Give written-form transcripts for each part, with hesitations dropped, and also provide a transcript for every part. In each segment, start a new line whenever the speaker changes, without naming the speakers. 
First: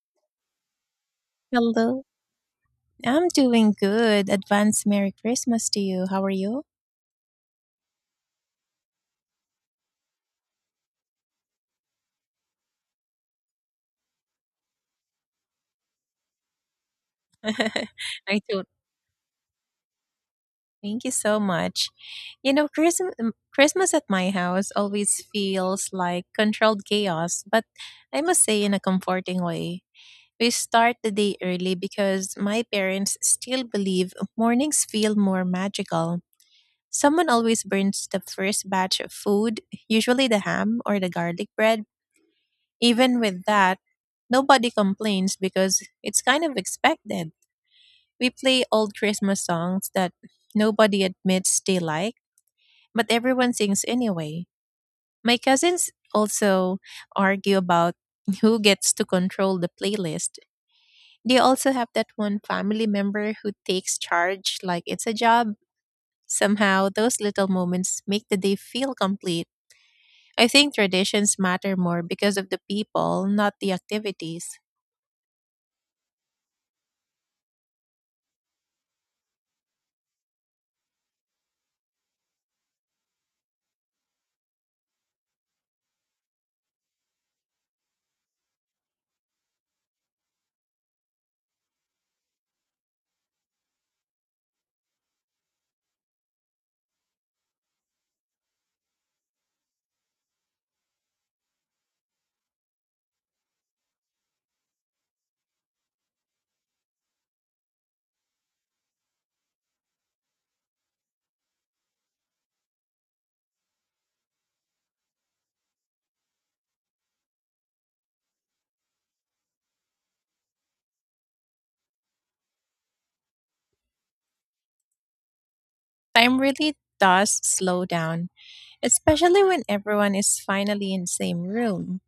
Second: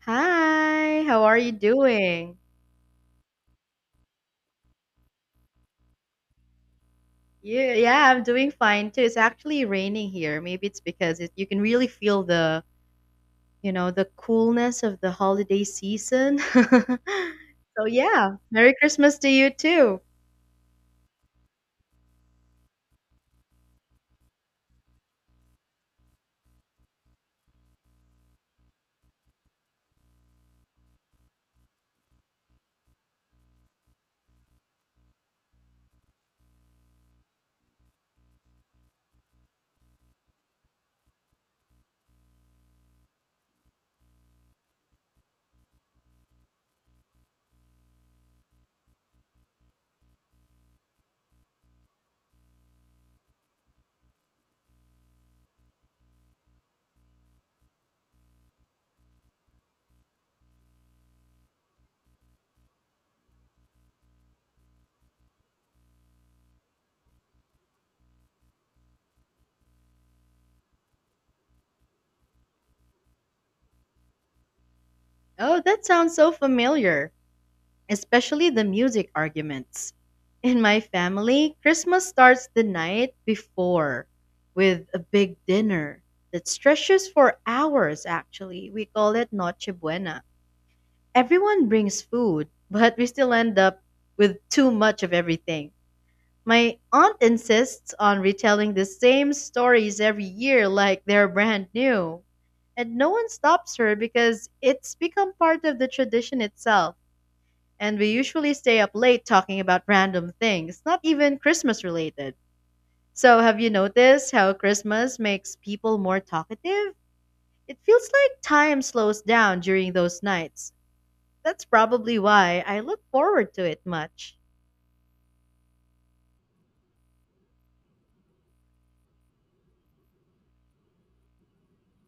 Hi, how are you
Hello.
doing?
I'm doing good. Advance Merry Christmas to you. How are you?
Yeah, yeah, I'm doing fine too. It's actually raining here. Maybe it's because you can really feel the coolness of the holiday season. So yeah,
I do.
Merry Christmas to you too.
Thank you so much. You know, Christmas at my house always feels like controlled chaos, but I must say in a comforting way. We start the day early because my parents still believe mornings feel more magical. Someone always burns the first batch of food, usually the ham or the garlic bread. Even with that, nobody complains because it's kind of expected. We play old Christmas songs that nobody admits they like, but everyone sings anyway. My cousins also argue about who gets to control the playlist. They also have that one family member who takes charge like it's a job. Somehow, those little moments make the day feel complete. I think traditions matter more because of the people, not the activities.
Oh, that sounds so familiar, especially the music arguments. In my family, Christmas starts the night before with a big dinner that stretches for hours actually. We call it Noche Buena. Everyone brings food, but we still end up with too much of everything. My aunt insists on retelling the same stories every year like they're brand new. And no one stops her because it's become part of the tradition itself. And we usually stay up late talking about random things, not even Christmas related. So, have you noticed how Christmas makes people more talkative? It feels like time slows down during those nights. That's probably why I look forward to it much.
Time really does slow down, especially when everyone is finally in same room.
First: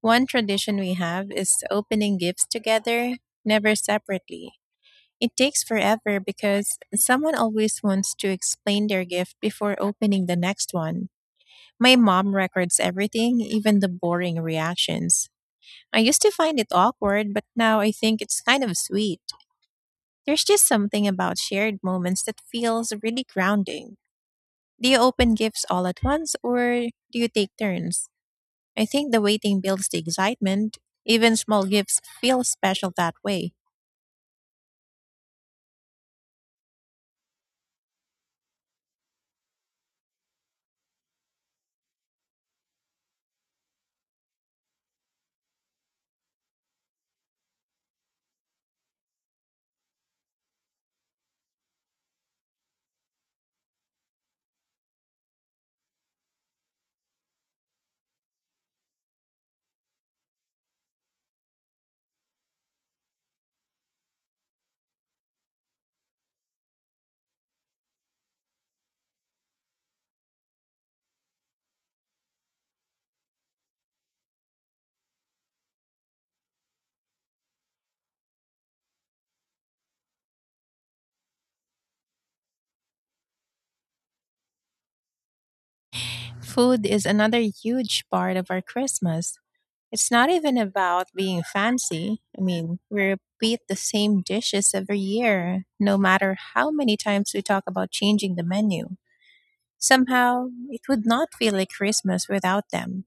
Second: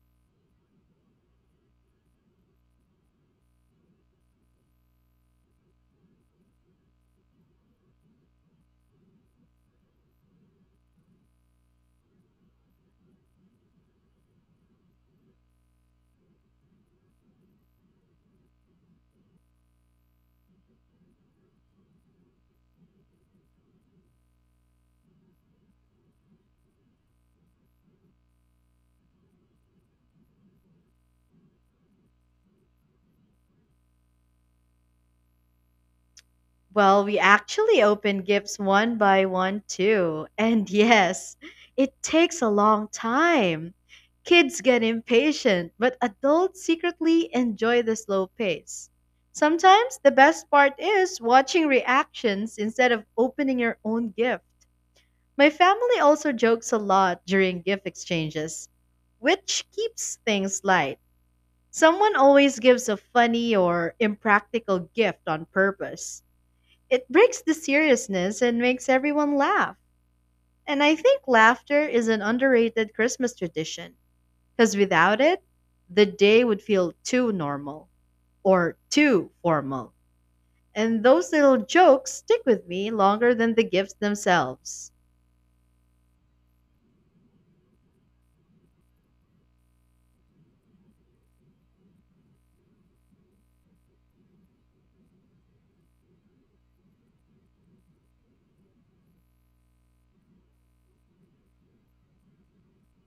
One tradition we have is opening gifts together, never separately. It takes forever because someone always wants to explain their gift before opening the next one. My mom records everything, even the boring reactions. I used to find it awkward, but now I think it's kind of sweet. There's just something about shared moments that feels really grounding. Do you open gifts all at once or do you take turns? I think the waiting builds the excitement. Even small gifts feel special that way.
Well, we actually open gifts one by one too. And yes, it takes a long time. Kids get impatient, but adults secretly enjoy the slow pace. Sometimes the best part is watching reactions instead of opening your own gift. My family also jokes a lot during gift exchanges, which keeps things light. Someone always gives a funny or impractical gift on purpose. It breaks the seriousness and makes everyone laugh. And I think laughter is an underrated Christmas tradition, because without it, the day would feel too normal or too formal. And those little jokes stick with me longer than the gifts themselves.
Food is another huge part of our Christmas. It's not even about being fancy. I mean, we repeat the same dishes every year, no matter how many times we talk about changing the menu. Somehow, it would not feel like Christmas without them.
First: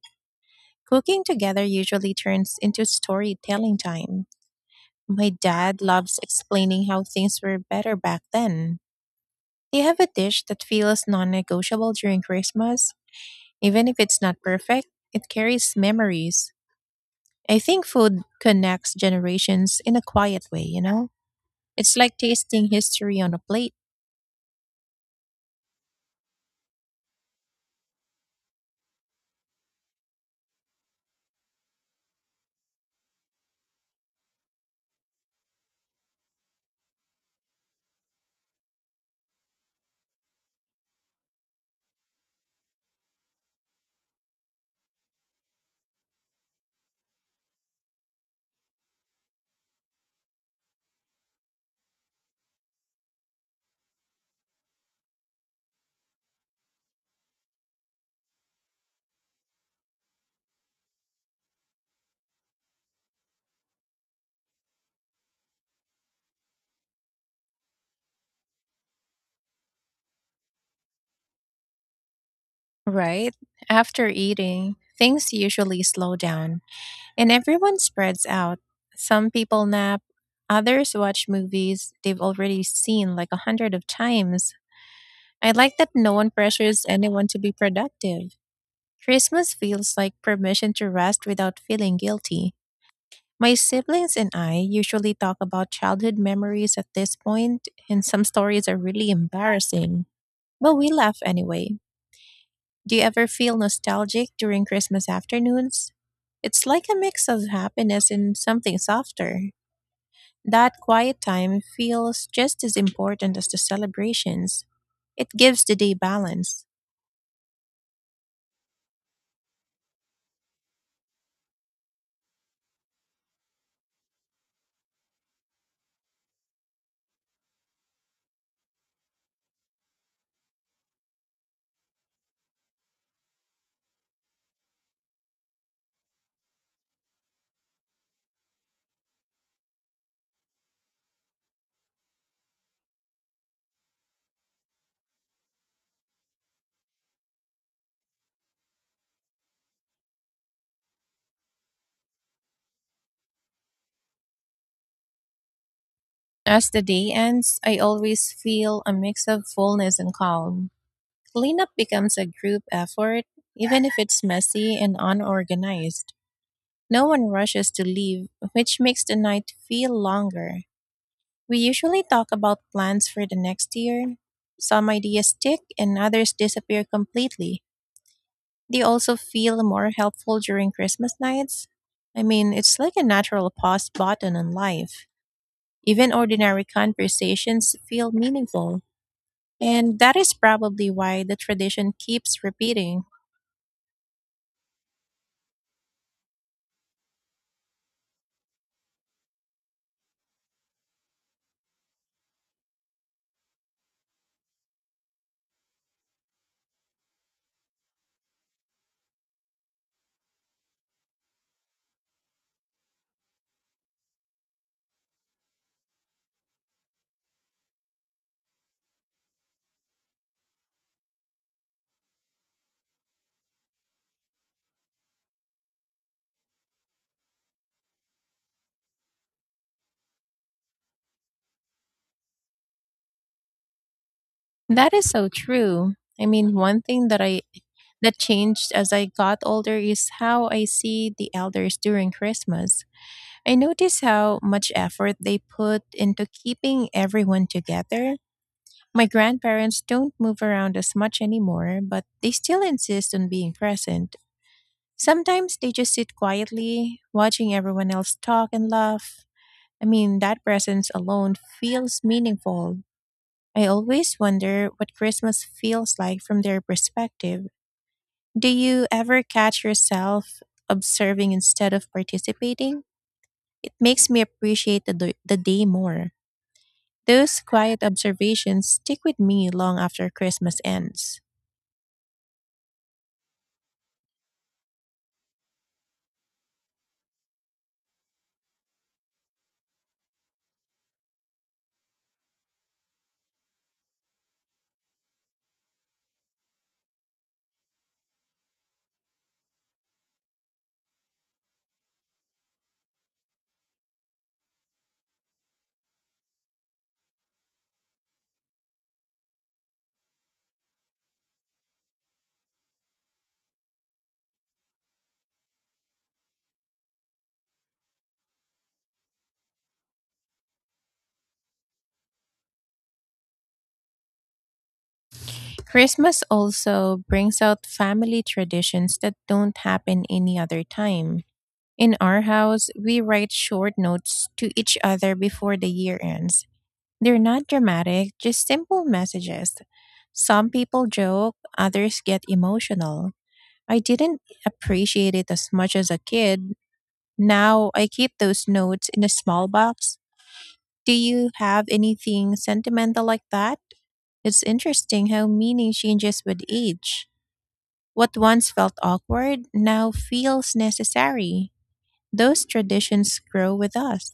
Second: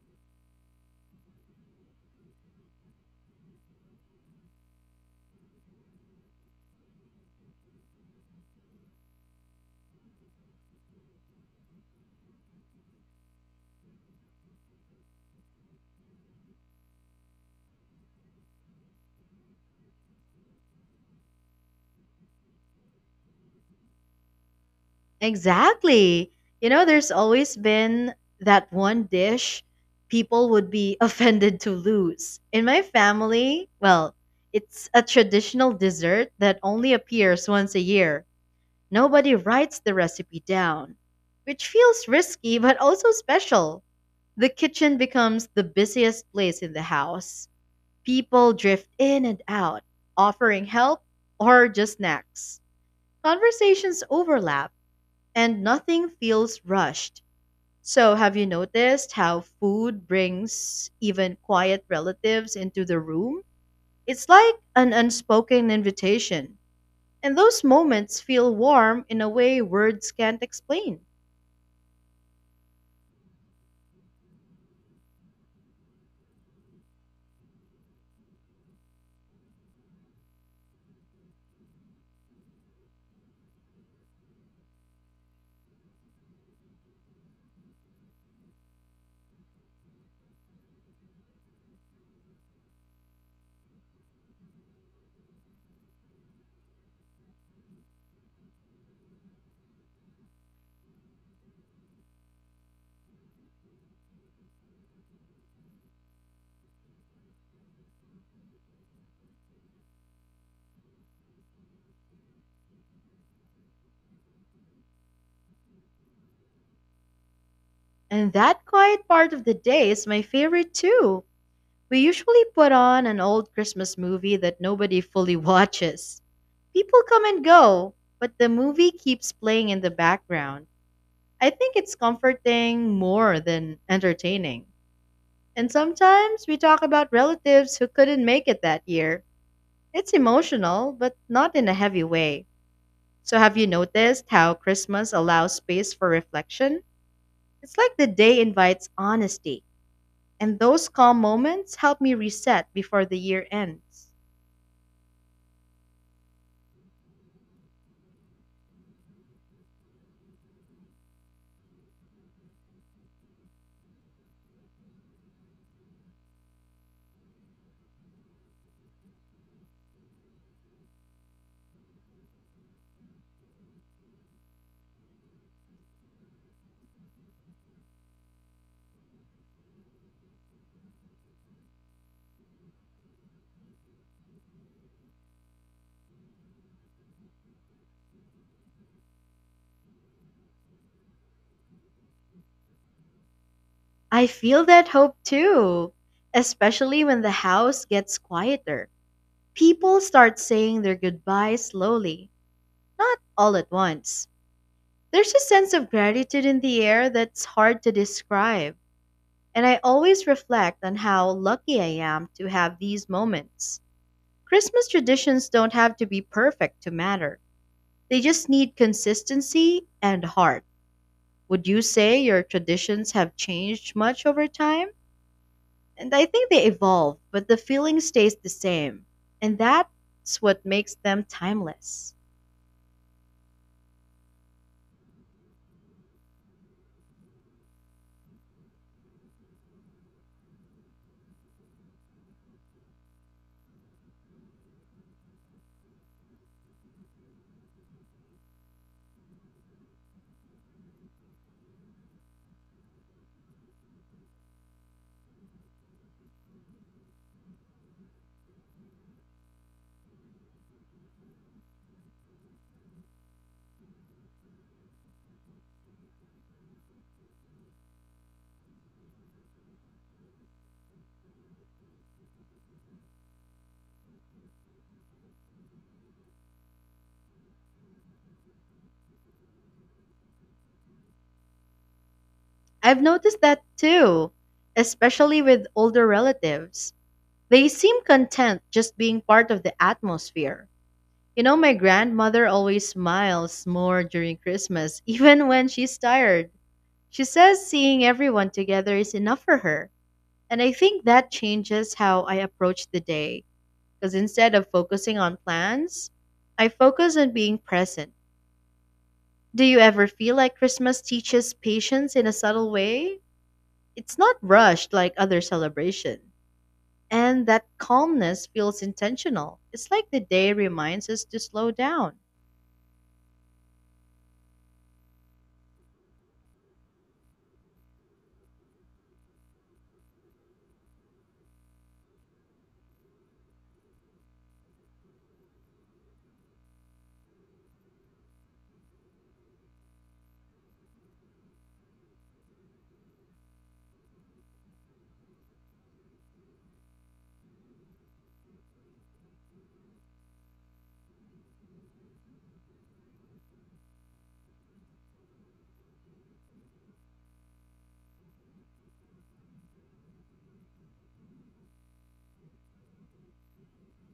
Cooking together usually turns into storytelling time. My dad loves explaining how things were better back then. They have a dish that feels non negotiable during Christmas. Even if it's not perfect, it carries memories. I think food connects generations in a quiet way, you know? It's like tasting history on a plate.
Exactly. You know, there's always been that one dish people would be offended to lose. In my family, well, it's a traditional dessert that only appears once a year. Nobody writes the recipe down, which feels risky but also special. The kitchen becomes the busiest place in the house. People drift in and out, offering help or just snacks. Conversations overlap and nothing feels rushed. So, have you noticed how food brings even quiet relatives into the room? It's like an unspoken invitation. And those moments feel warm in a way words can't explain.
Right? After eating, things usually slow down and everyone spreads out. Some people nap, others watch movies they've already seen like a hundred of times. I like that no one pressures anyone to be productive. Christmas feels like permission to rest without feeling guilty. My siblings and I usually talk about childhood memories at this point, and some stories are really embarrassing, but we laugh anyway. Do you ever feel nostalgic during Christmas afternoons? It's like a mix of happiness and something softer. That quiet time feels just as important as the celebrations. It gives the day balance.
And that quiet part of the day is my favorite too. We usually put on an old Christmas movie that nobody fully watches. People come and go, but the movie keeps playing in the background. I think it's comforting more than entertaining. And sometimes we talk about relatives who couldn't make it that year. It's emotional, but not in a heavy way. So, have you noticed how Christmas allows space for reflection? It's like the day invites honesty, and those calm moments help me reset before the year ends.
As the day ends, I always feel a mix of fullness and calm. Cleanup becomes a group effort, even if it's messy and unorganized. No one rushes to leave, which makes the night feel longer. We usually talk about plans for the next year. Some ideas stick and others disappear completely. They also feel more helpful during Christmas nights. I mean, it's like a natural pause button in life. Even ordinary conversations feel meaningful. And that is probably why the tradition keeps repeating.
I feel that hope too, especially when the house gets quieter. People start saying their goodbyes slowly, not all at once. There's a sense of gratitude in the air that's hard to describe, and I always reflect on how lucky I am to have these moments. Christmas traditions don't have to be perfect to matter, they just need consistency and heart. Would you say your traditions have changed much over time? And I think they evolve, but the feeling stays the same, and that's what makes them timeless.
That is so true. I mean, one thing that I that changed as I got older is how I see the elders during Christmas. I notice how much effort they put into keeping everyone together. My grandparents don't move around as much anymore, but they still insist on being present. Sometimes they just sit quietly, watching everyone else talk and laugh. I mean, that presence alone feels meaningful. I always wonder what Christmas feels like from their perspective. Do you ever catch yourself observing instead of participating? It makes me appreciate the day more. Those quiet observations stick with me long after Christmas ends.
I've noticed that too, especially with older relatives. They seem content just being part of the atmosphere. You know, my grandmother always smiles more during Christmas, even when she's tired. She says seeing everyone together is enough for her. And I think that changes how I approach the day, because instead of focusing on plans, I focus on being present. Do you ever feel like Christmas teaches patience in a subtle way? It's not rushed like other celebrations. And that calmness feels intentional. It's like the day reminds us to slow down.
Christmas also brings out family traditions that don't happen any other time. In our house, we write short notes to each other before the year ends. They're not dramatic, just simple messages. Some people joke, others get emotional. I didn't appreciate it as much as a kid. Now I keep those notes in a small box. Do you have anything sentimental like that? It's interesting how meaning changes with age. What once felt awkward now feels necessary. Those traditions grow with us.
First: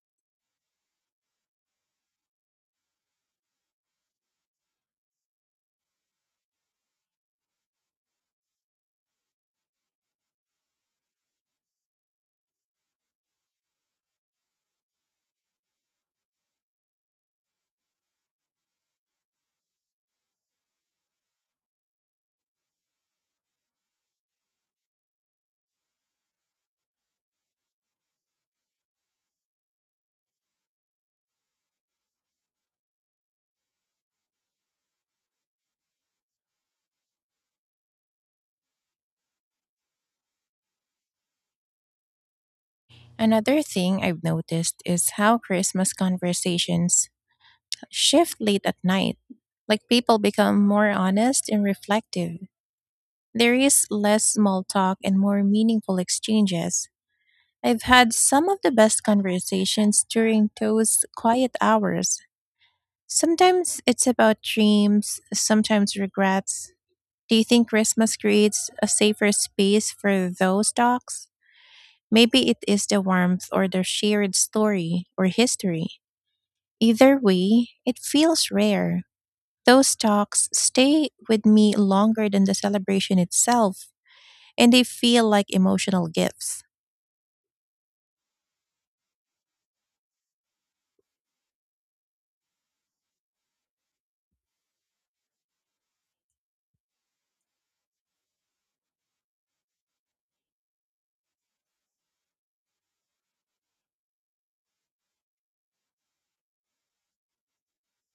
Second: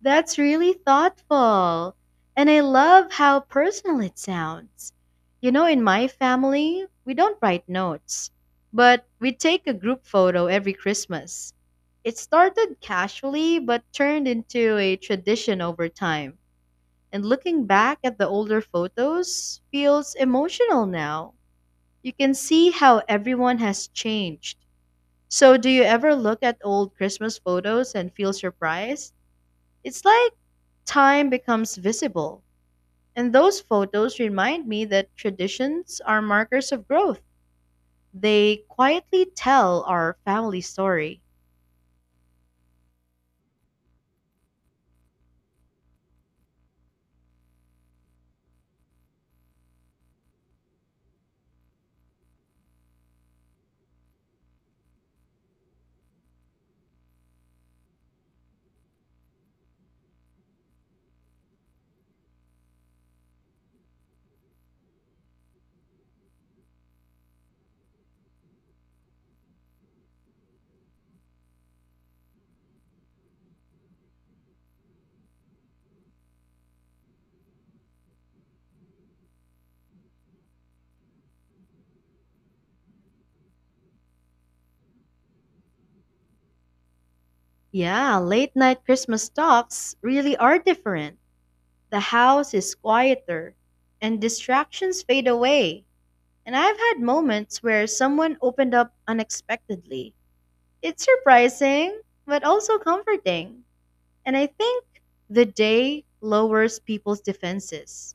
That's really thoughtful. And I love how personal it sounds. You know, in my family, we don't write notes, but we take a group photo every Christmas. It started casually, but turned into a tradition over time. And looking back at the older photos feels emotional now. You can see how everyone has changed. So, do you ever look at old Christmas photos and feel surprised? It's like time becomes visible. And those photos remind me that traditions are markers of growth. They quietly tell our family story.
Another thing I've noticed is how Christmas conversations shift late at night. Like people become more honest and reflective. There is less small talk and more meaningful exchanges. I've had some of the best conversations during those quiet hours. Sometimes it's about dreams, sometimes regrets. Do you think Christmas creates a safer space for those talks? Maybe it is the warmth or the shared story or history. Either way, it feels rare. Those talks stay with me longer than the celebration itself, and they feel like emotional gifts.
Yeah, late night Christmas talks really are different. The house is quieter, and distractions fade away. And I've had moments where someone opened up unexpectedly. It's surprising, but also comforting. And I think the day lowers people's defenses.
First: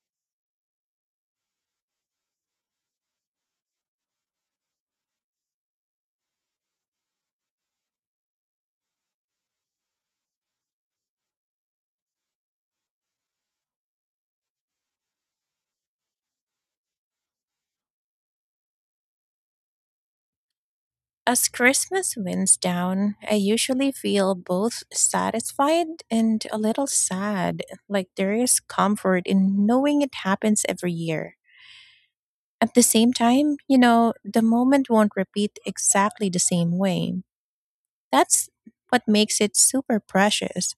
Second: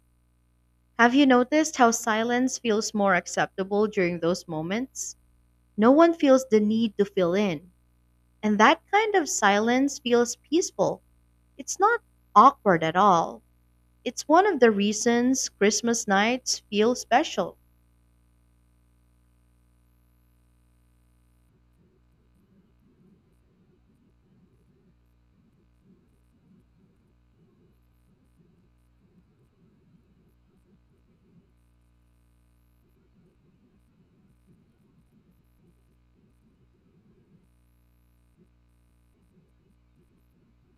Have you noticed how silence feels more acceptable during those moments? No one feels the need to fill in. And that kind of silence feels peaceful. It's not awkward at all. It's one of the reasons Christmas nights feel special.
As Christmas winds down, I usually feel both satisfied and a little sad, like there is comfort in knowing it happens every year. At the same time, you know, the moment won't repeat exactly the same way. That's what makes it super precious.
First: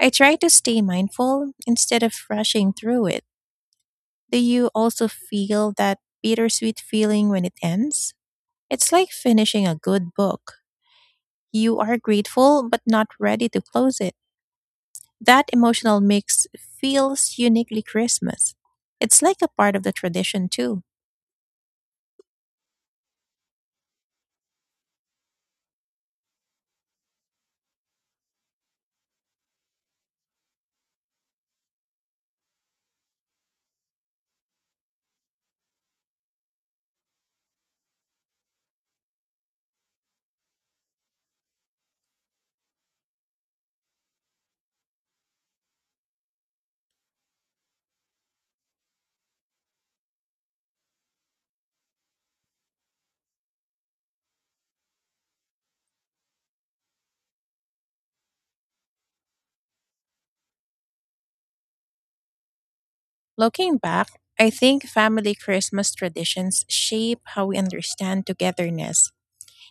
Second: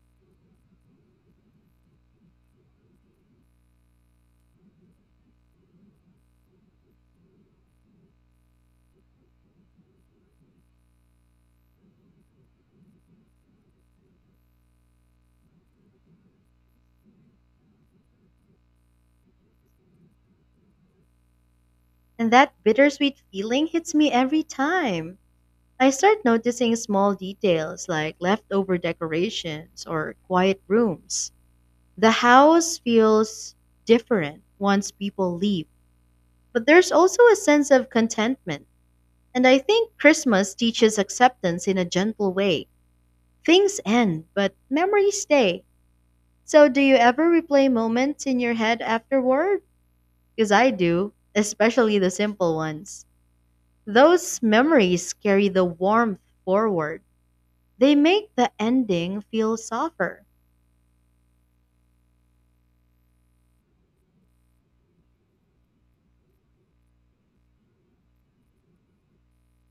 I try to stay mindful instead of rushing through it. Do you also feel that bittersweet feeling when it ends? It's like finishing a good book. You are grateful, but not ready to close it. That emotional mix feels uniquely Christmas. It's like a part of the tradition, too.
And that bittersweet feeling hits me every time. I start noticing small details like leftover decorations or quiet rooms. The house feels different once people leave, but there's also a sense of contentment. And I think Christmas teaches acceptance in a gentle way. Things end, but memories stay. So, do you ever replay moments in your head afterward? Because I do, especially the simple ones. Those memories carry the warmth forward, they make the ending feel softer.
Looking back, I think family Christmas traditions shape how we understand togetherness.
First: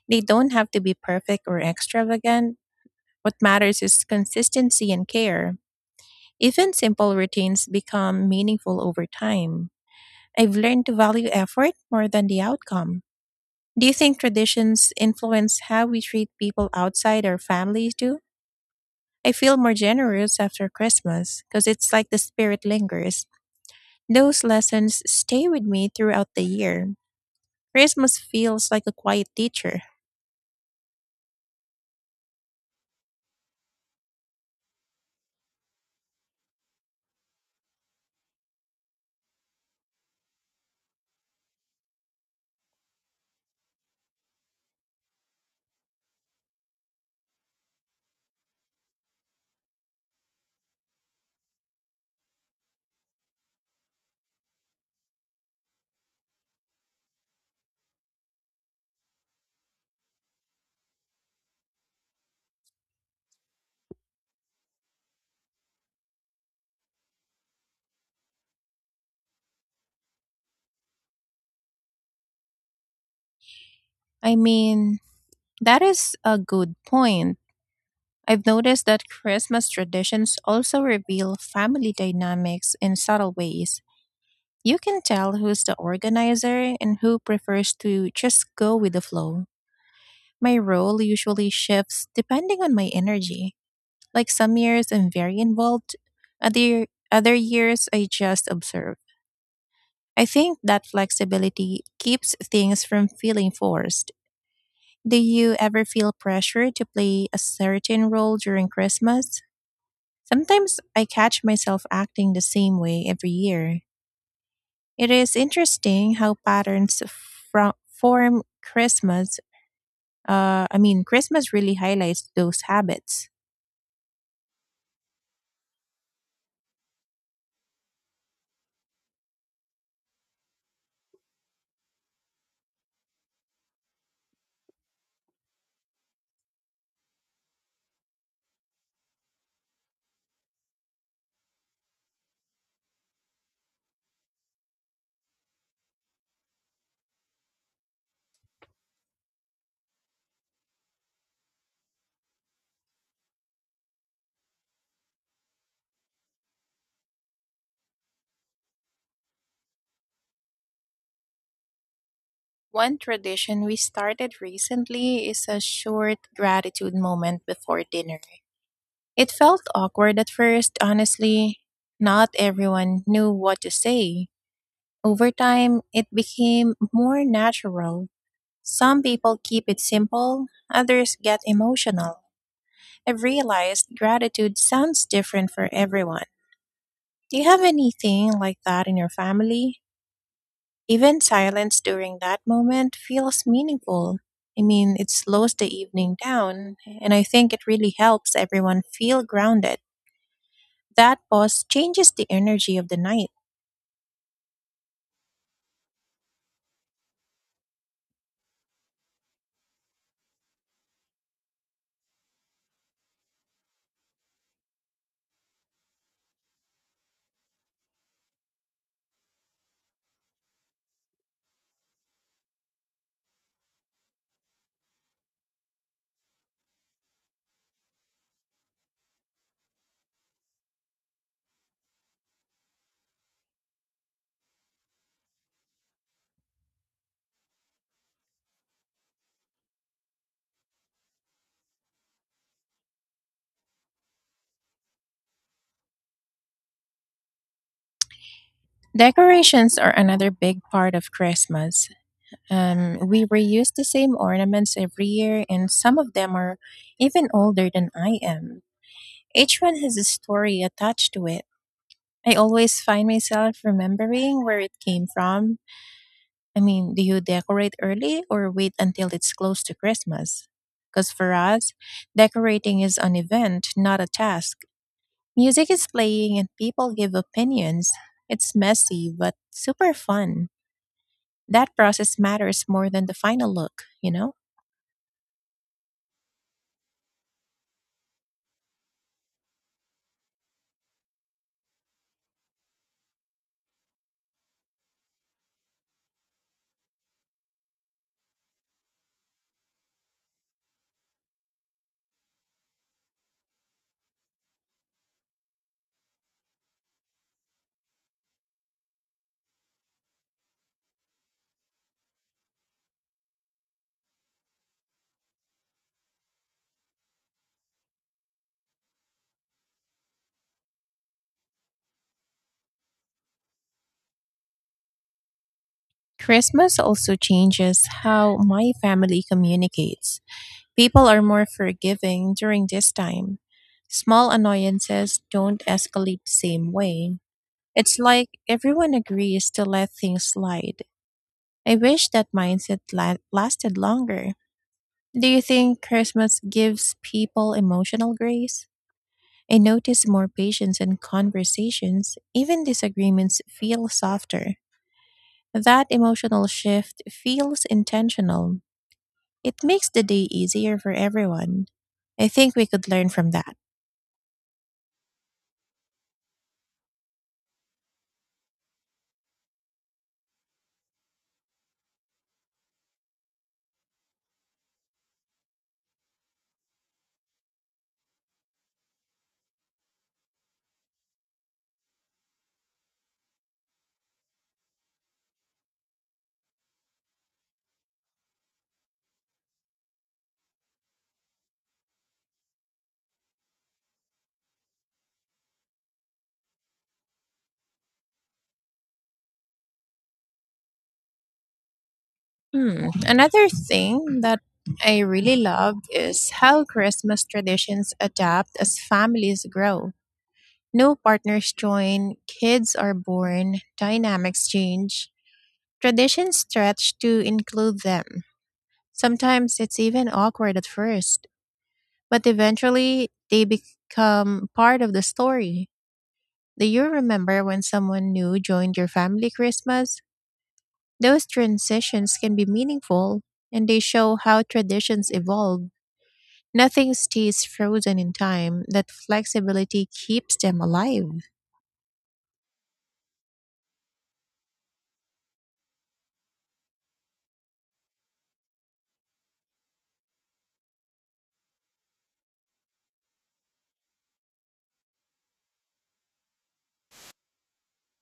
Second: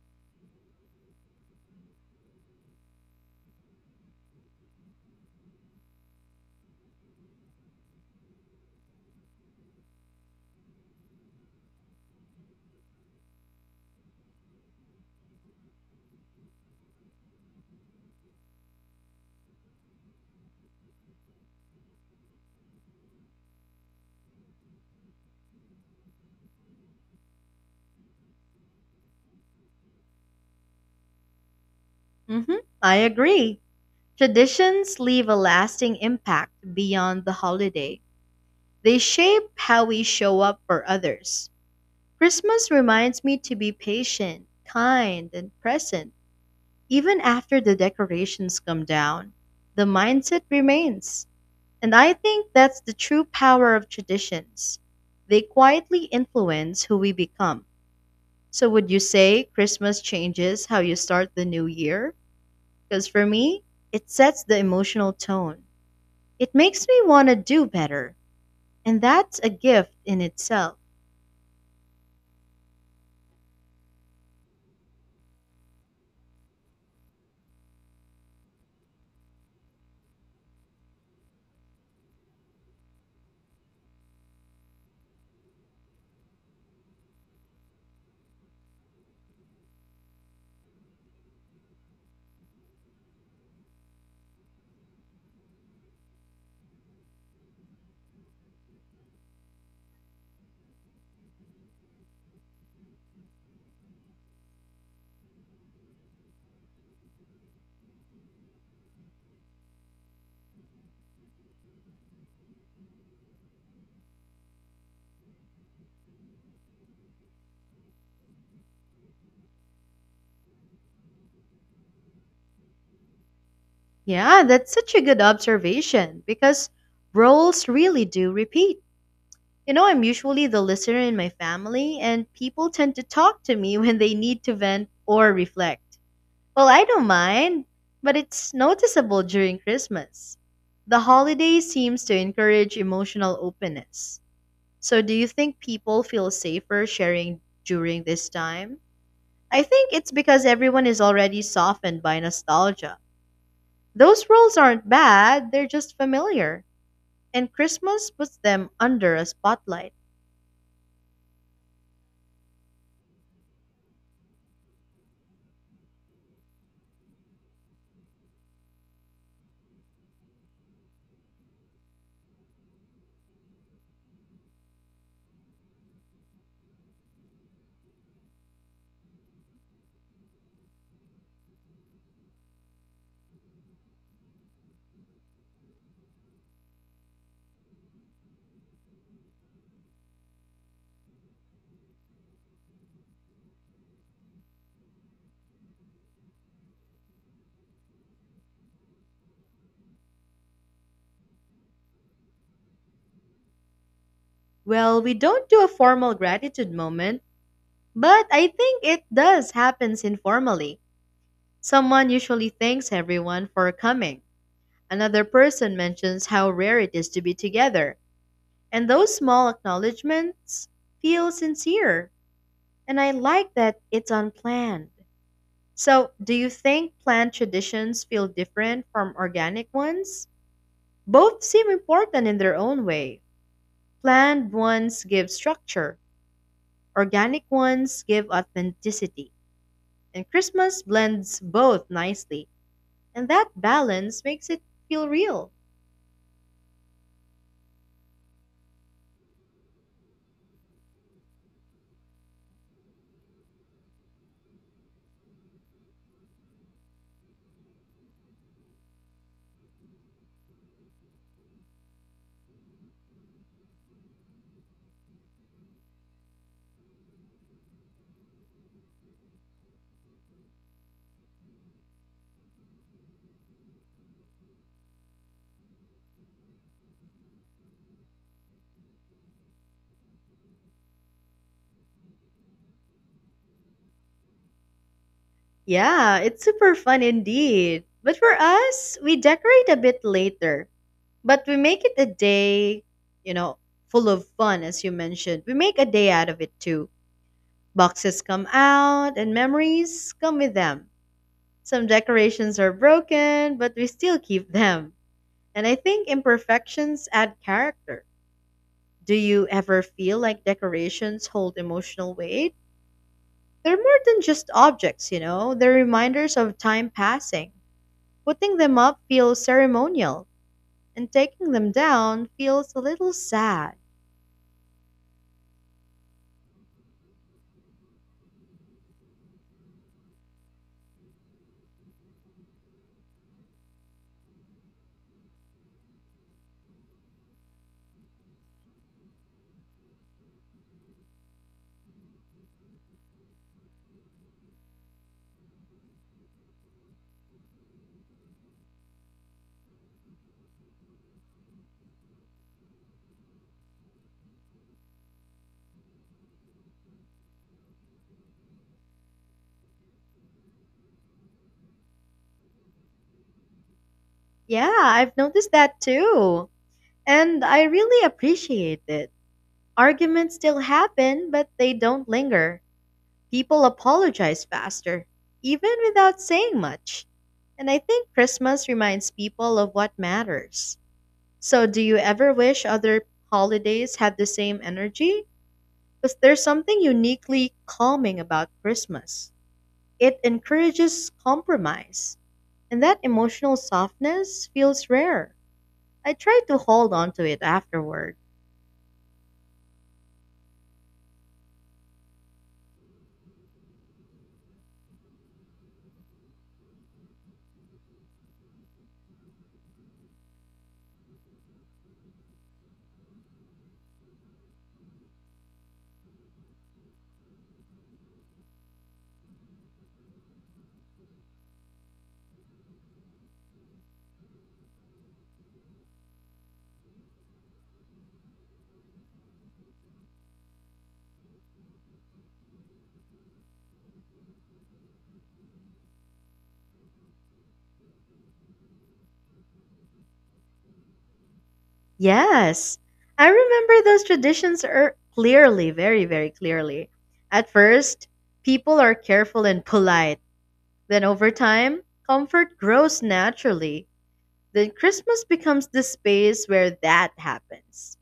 They don't have to be perfect or extravagant. What matters is consistency and care. Even simple routines become meaningful over time. I've learned to value effort more than the outcome. Do you think traditions influence how we treat people outside our families too? I feel more generous after Christmas because it's like the spirit lingers. Those lessons stay with me throughout the year. Christmas feels like a quiet teacher.
I agree. Traditions leave a lasting impact beyond the holiday. They shape how we show up for others. Christmas reminds me to be patient, kind, and present. Even after the decorations come down, the mindset remains. And I think that's the true power of traditions. They quietly influence who we become. So, would you say Christmas changes how you start the new year? Because for me, it sets the emotional tone. It makes me want to do better, and that's a gift in itself.
I mean, that is a good point. I've noticed that Christmas traditions also reveal family dynamics in subtle ways. You can tell who's the organizer and who prefers to just go with the flow. My role usually shifts depending on my energy. Like some years I'm very involved, other years I just observe. I think that flexibility keeps things from feeling forced. Do you ever feel pressure to play a certain role during Christmas? Sometimes I catch myself acting the same way every year. It is interesting how patterns from form Christmas. I mean, Christmas really highlights those habits.
Yeah, that's such a good observation because roles really do repeat. You know, I'm usually the listener in my family, and people tend to talk to me when they need to vent or reflect. Well, I don't mind, but it's noticeable during Christmas. The holiday seems to encourage emotional openness. So, do you think people feel safer sharing during this time? I think it's because everyone is already softened by nostalgia. Those roles aren't bad, they're just familiar. And Christmas puts them under a spotlight.
One tradition we started recently is a short gratitude moment before dinner. It felt awkward at first, honestly. Not everyone knew what to say. Over time, it became more natural. Some people keep it simple, others get emotional. I've realized gratitude sounds different for everyone. Do you have anything like that in your family? Even silence during that moment feels meaningful. I mean, it slows the evening down, and I think it really helps everyone feel grounded. That pause changes the energy of the night.
Well, we don't do a formal gratitude moment, but I think it does happens informally. Someone usually thanks everyone for coming. Another person mentions how rare it is to be together, and those small acknowledgments feel sincere. And I like that it's unplanned. So, do you think plant traditions feel different from organic ones? Both seem important in their own way. Plant ones give structure, organic ones give authenticity. And Christmas blends both nicely, and that balance makes it feel real.
Decorations are another big part of Christmas. We reuse the same ornaments every year, and some of them are even older than I am. Each one has a story attached to it. I always find myself remembering where it came from. I mean, do you decorate early or wait until it's close to Christmas? Because for us, decorating is an event, not a task. Music is playing and people give opinions. It's messy, but super fun. That process matters more than the final look, you know?
Yeah, it's super fun indeed. But for us, we decorate a bit later, but we make it a day, you know, full of fun, as you mentioned. We make a day out of it too. Boxes come out and memories come with them. Some decorations are broken, but we still keep them. And I think imperfections add character. Do you ever feel like decorations hold emotional weight? They're more than just objects, you know, they're reminders of time passing. Putting them up feels ceremonial, and taking them down feels a little sad.
Christmas also changes how my family communicates. People are more forgiving during this time. Small annoyances don't escalate the same way. It's like everyone agrees to let things slide. I wish that lasted longer. Do you think Christmas gives people emotional grace? I notice more patience in conversations. Even disagreements feel softer. That emotional shift feels intentional. It makes the day easier for everyone. I think we could learn from that.
Yeah, I've noticed that too. And I really appreciate it. Arguments still happen, but they don't linger. People apologize faster, even without saying much. And I think Christmas reminds people of what matters. So, do you ever wish other holidays had the same energy? Because there's something uniquely calming about Christmas. It encourages compromise, and that emotional softness feels rare. I try to hold on to it afterward.
Hmm. Another thing that I really love is how Christmas traditions adapt as families grow. New partners join, kids are born, dynamics change, traditions stretch to include them. Sometimes it's even awkward at first, but eventually they become part of the story. Do you remember when someone new joined your family Christmas? Those transitions can be meaningful and they show how traditions evolve. Nothing stays frozen in time. That flexibility keeps them alive.
Yes, I remember those traditions are clearly, very, very clearly. At first, people are careful and polite. Then, over time, comfort grows naturally. Then, Christmas becomes the space where that happens.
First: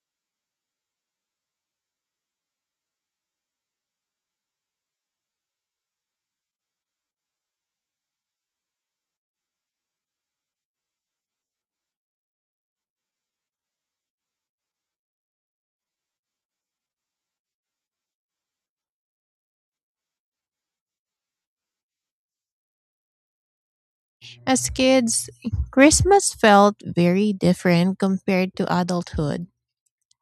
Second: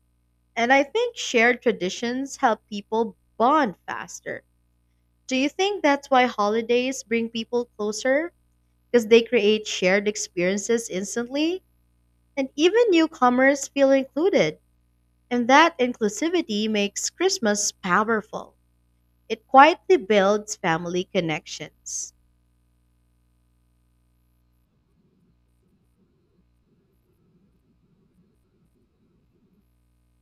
And I think shared traditions help people bond faster. Do you think that's why holidays bring people closer? Because they create shared experiences instantly, and even newcomers feel included. And that inclusivity makes Christmas powerful. It quietly builds family connections.
As kids, Christmas felt very different compared to adulthood.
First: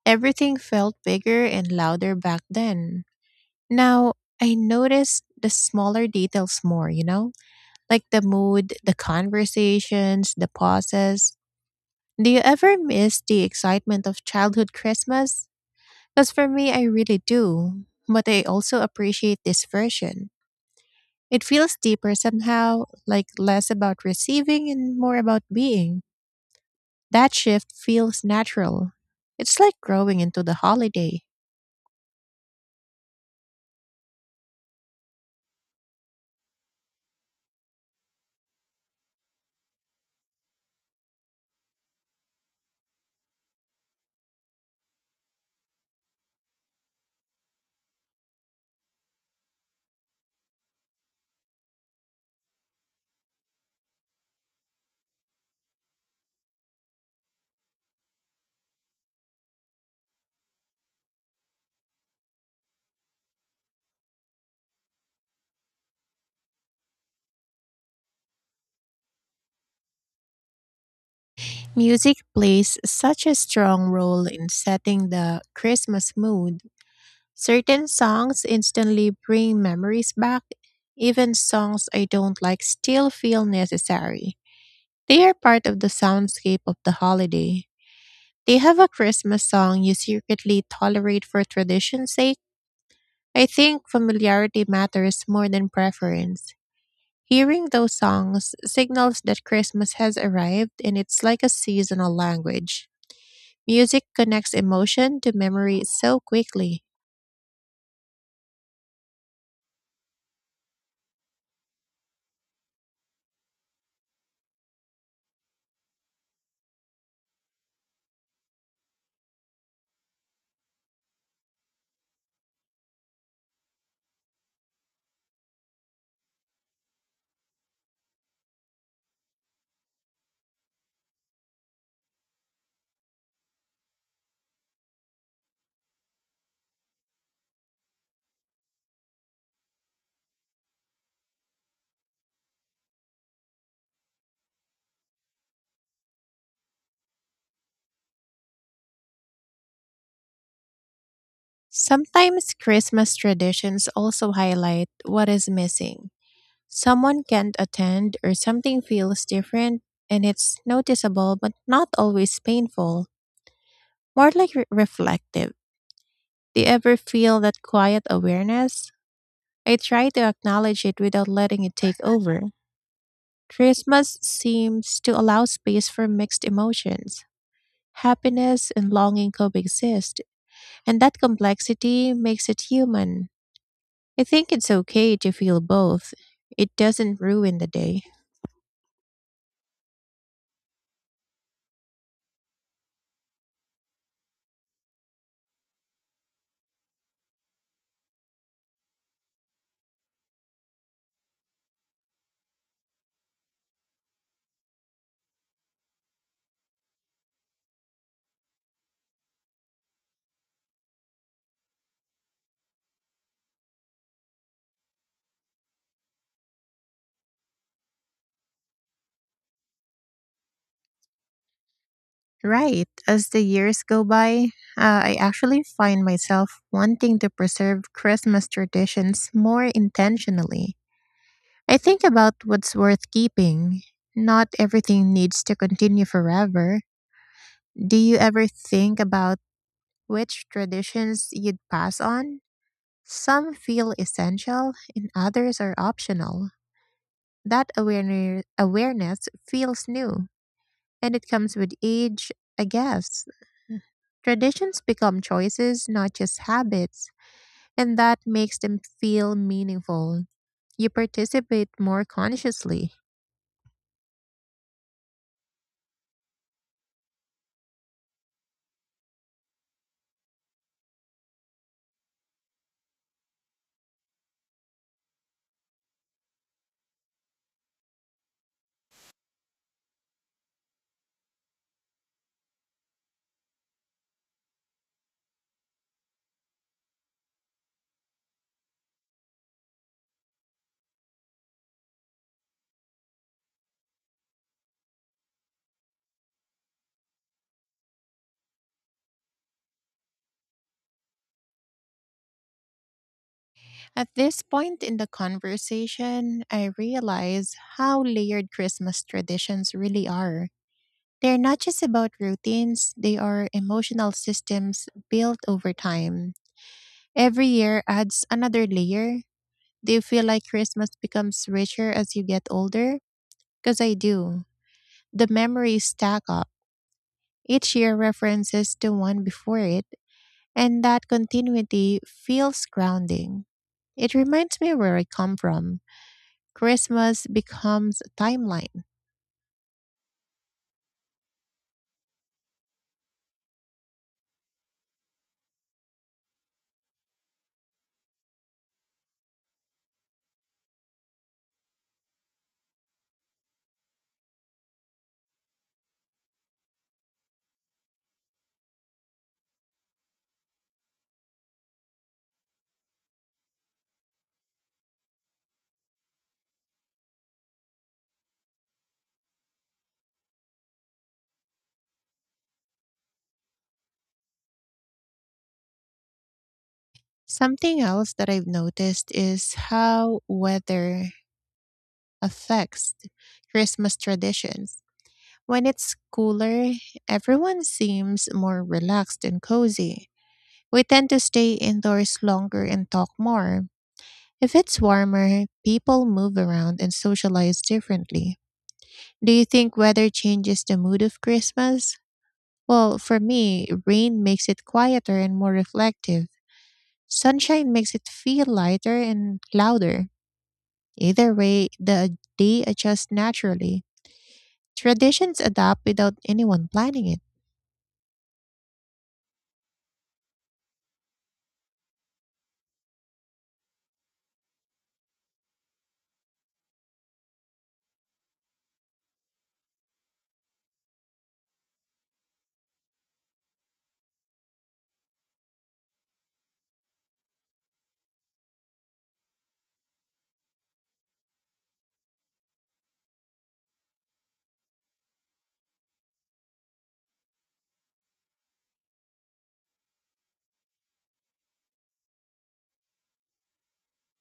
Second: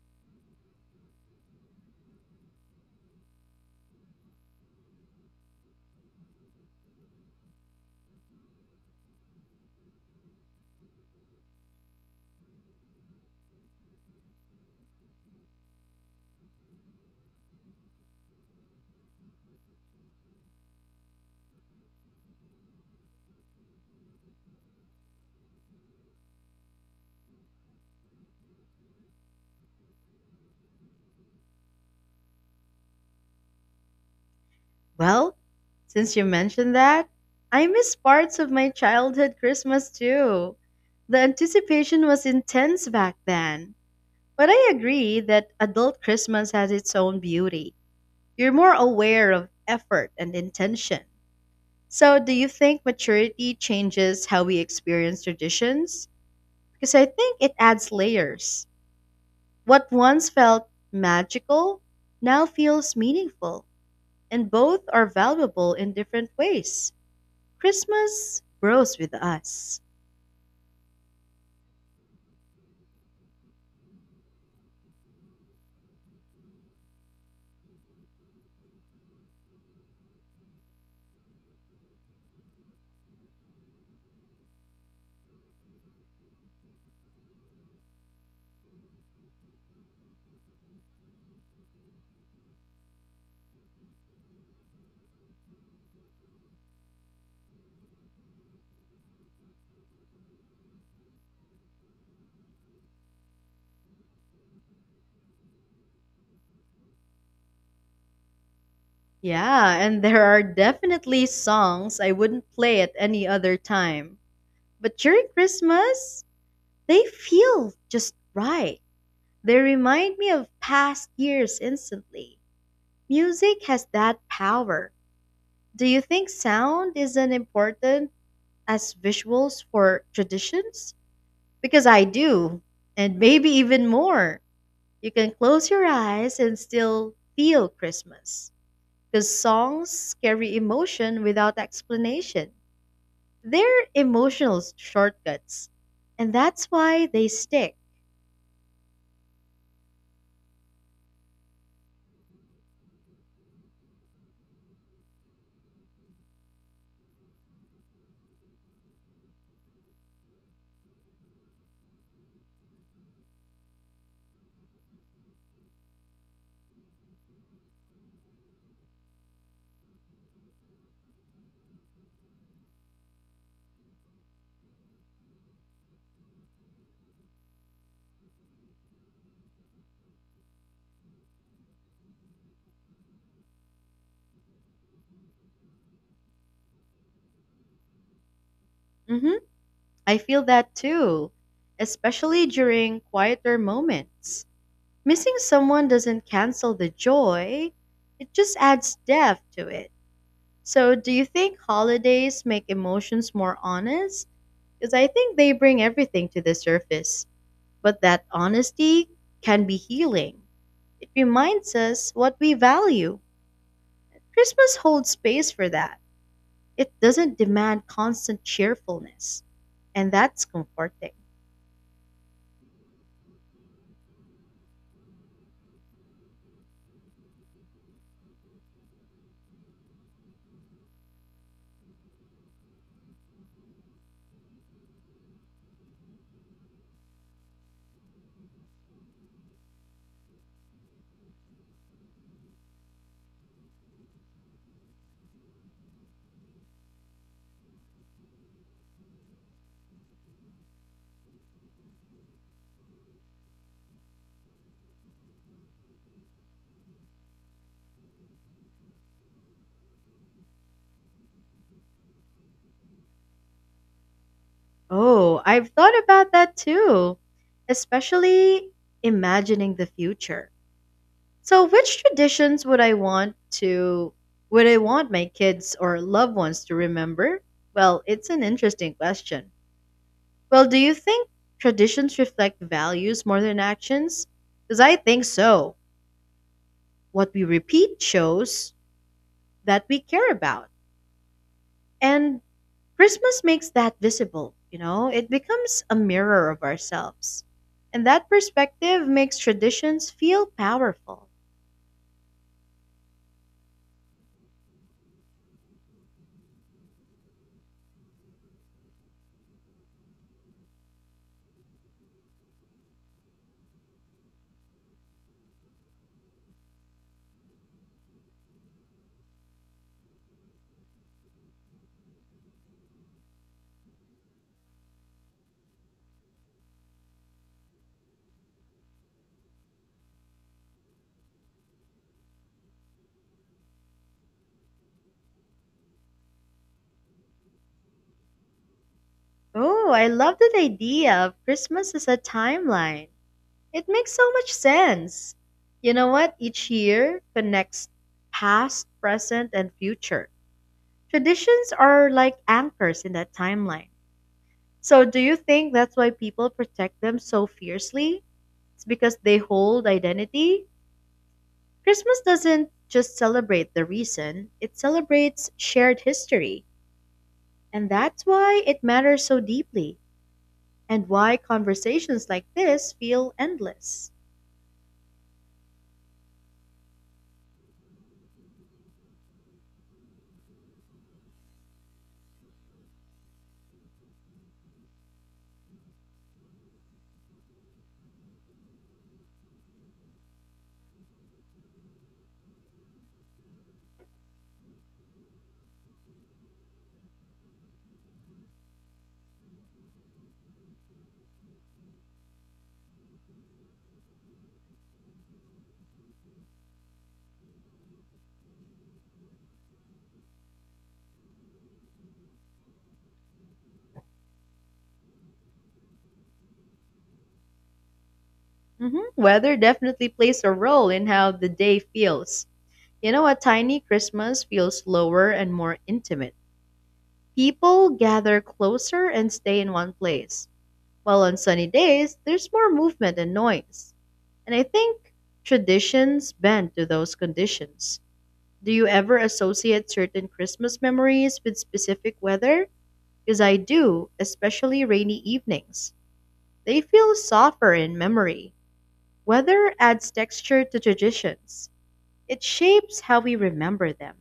Everything felt bigger and louder back then. Now, I notice the smaller details more, you know? Like the mood, the conversations, the pauses. Do you ever miss the excitement of childhood Christmas? Because for me, I really do. But I also appreciate this version. It feels deeper somehow, like less about receiving and more about being. That shift feels natural. It's like growing into the holiday.
Well, since you mentioned that, I miss parts of my childhood Christmas too. The anticipation was intense back then. But I agree that adult Christmas has its own beauty. You're more aware of effort and intention. So, do you think maturity changes how we experience traditions? Because I think it adds layers. What once felt magical now feels meaningful, and both are valuable in different ways. Christmas grows with us.
Music plays such a strong role in setting the Christmas mood. Certain songs instantly bring memories back. Even songs I don't like still feel necessary. They are part of the soundscape of the holiday. They have a Christmas song you secretly tolerate for tradition's sake. I think familiarity matters more than preference. Hearing those songs signals that Christmas has arrived and it's like a seasonal language. Music connects emotion to memory so quickly.
Yeah, and there are definitely songs I wouldn't play at any other time. But during Christmas, they feel just right. They remind me of past years instantly. Music has that power. Do you think sound is as important as visuals for traditions? Because I do, and maybe even more. You can close your eyes and still feel Christmas. Because songs carry emotion without explanation. They're emotional shortcuts, and that's why they stick.
Sometimes Christmas traditions also highlight what is missing. Someone can't attend or something feels different and it's noticeable but not always painful, more like reflective. Do you ever feel that quiet awareness? I try to acknowledge it without letting it take over. Christmas seems to allow space for mixed emotions. Happiness and longing coexist, and that complexity makes it human. I think it's okay to feel both. It doesn't ruin the day.
hmm I feel that too, especially during quieter moments. Missing someone doesn't cancel the joy, it just adds depth to it. So, do you think holidays make emotions more honest? Because I think they bring everything to the surface. But that honesty can be healing. It reminds us what we value. Christmas holds space for that. It doesn't demand constant cheerfulness, and that's comforting.
Right. As the years go by, I actually find myself wanting to preserve Christmas traditions more intentionally. I think about what's worth keeping. Not everything needs to continue forever. Do you ever think about which traditions you'd pass on? Some feel essential and others are optional. That awareness feels new and it comes with age, I guess. Traditions become choices, not just habits, and that makes them feel meaningful. You participate more consciously.
Oh, I've thought about that too, especially imagining the future. So, which traditions to would I want my kids or loved ones to remember? Well, it's an interesting question. Well, do you think traditions reflect values more than actions? Because I think so. What we repeat shows that we care about. And Christmas makes that visible, you know? It becomes a mirror of ourselves. And that perspective makes traditions feel powerful.
At this point in the conversation, I realize how layered Christmas traditions really are. They're not just about routines, they are emotional systems built over time. Every year adds another layer. Do you feel like Christmas becomes richer as you get older? Because I do. The memories stack up. Each year references the one before it, and that continuity feels grounding. It reminds me where I come from. Christmas becomes a timeline.
Oh, I love that idea of Christmas as a timeline. It makes so much sense. You know what? Each year connects past, present, and future. Traditions are like anchors in that timeline. So, do you think that's why people protect them so fiercely? It's because they hold identity? Christmas doesn't just celebrate the reason, it celebrates shared history. And that's why it matters so deeply, and why conversations like this feel endless.
Something else that I've noticed is how weather affects Christmas traditions. When it's cooler, everyone seems more relaxed and cozy. We tend to stay indoors longer and talk more. If it's warmer, people move around and socialize differently. Do you think weather changes the mood of Christmas? Well, for me, rain makes it quieter and more reflective. Sunshine makes it feel lighter and louder. Either way, the day adjusts naturally. Traditions adapt without anyone planning it.
Weather definitely plays a role in how the day feels. You know, a tiny Christmas feels slower and more intimate. People gather closer and stay in one place, while on sunny days, there's more movement and noise. And I think traditions bend to those conditions. Do you ever associate certain Christmas memories with specific weather? Because I do, especially rainy evenings. They feel softer in memory. Weather adds texture to traditions, it shapes how we remember them.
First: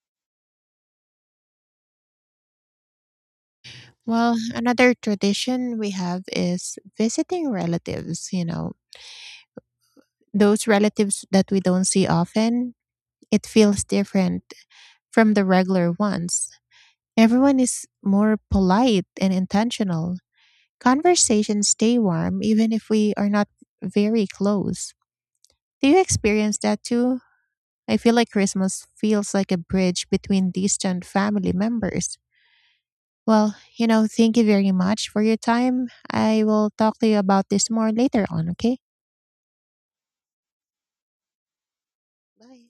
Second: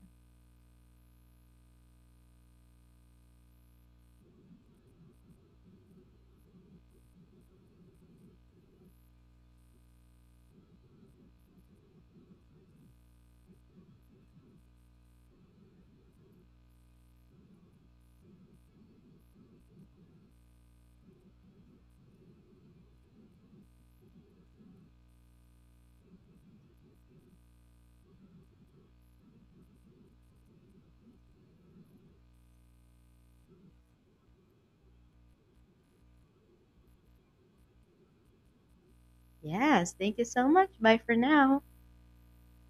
Well, another tradition we have is visiting relatives, you know, those relatives that we don't see often. It feels different from the regular ones. Everyone is more polite and intentional. Conversations stay warm even if we are not very close. Do you experience that too? I feel like Christmas feels like a bridge between distant family members. Well, you know, thank you very much for your time. I will talk to you about this more later on, okay?
Yes, thank you so much. Bye for now.
Bye.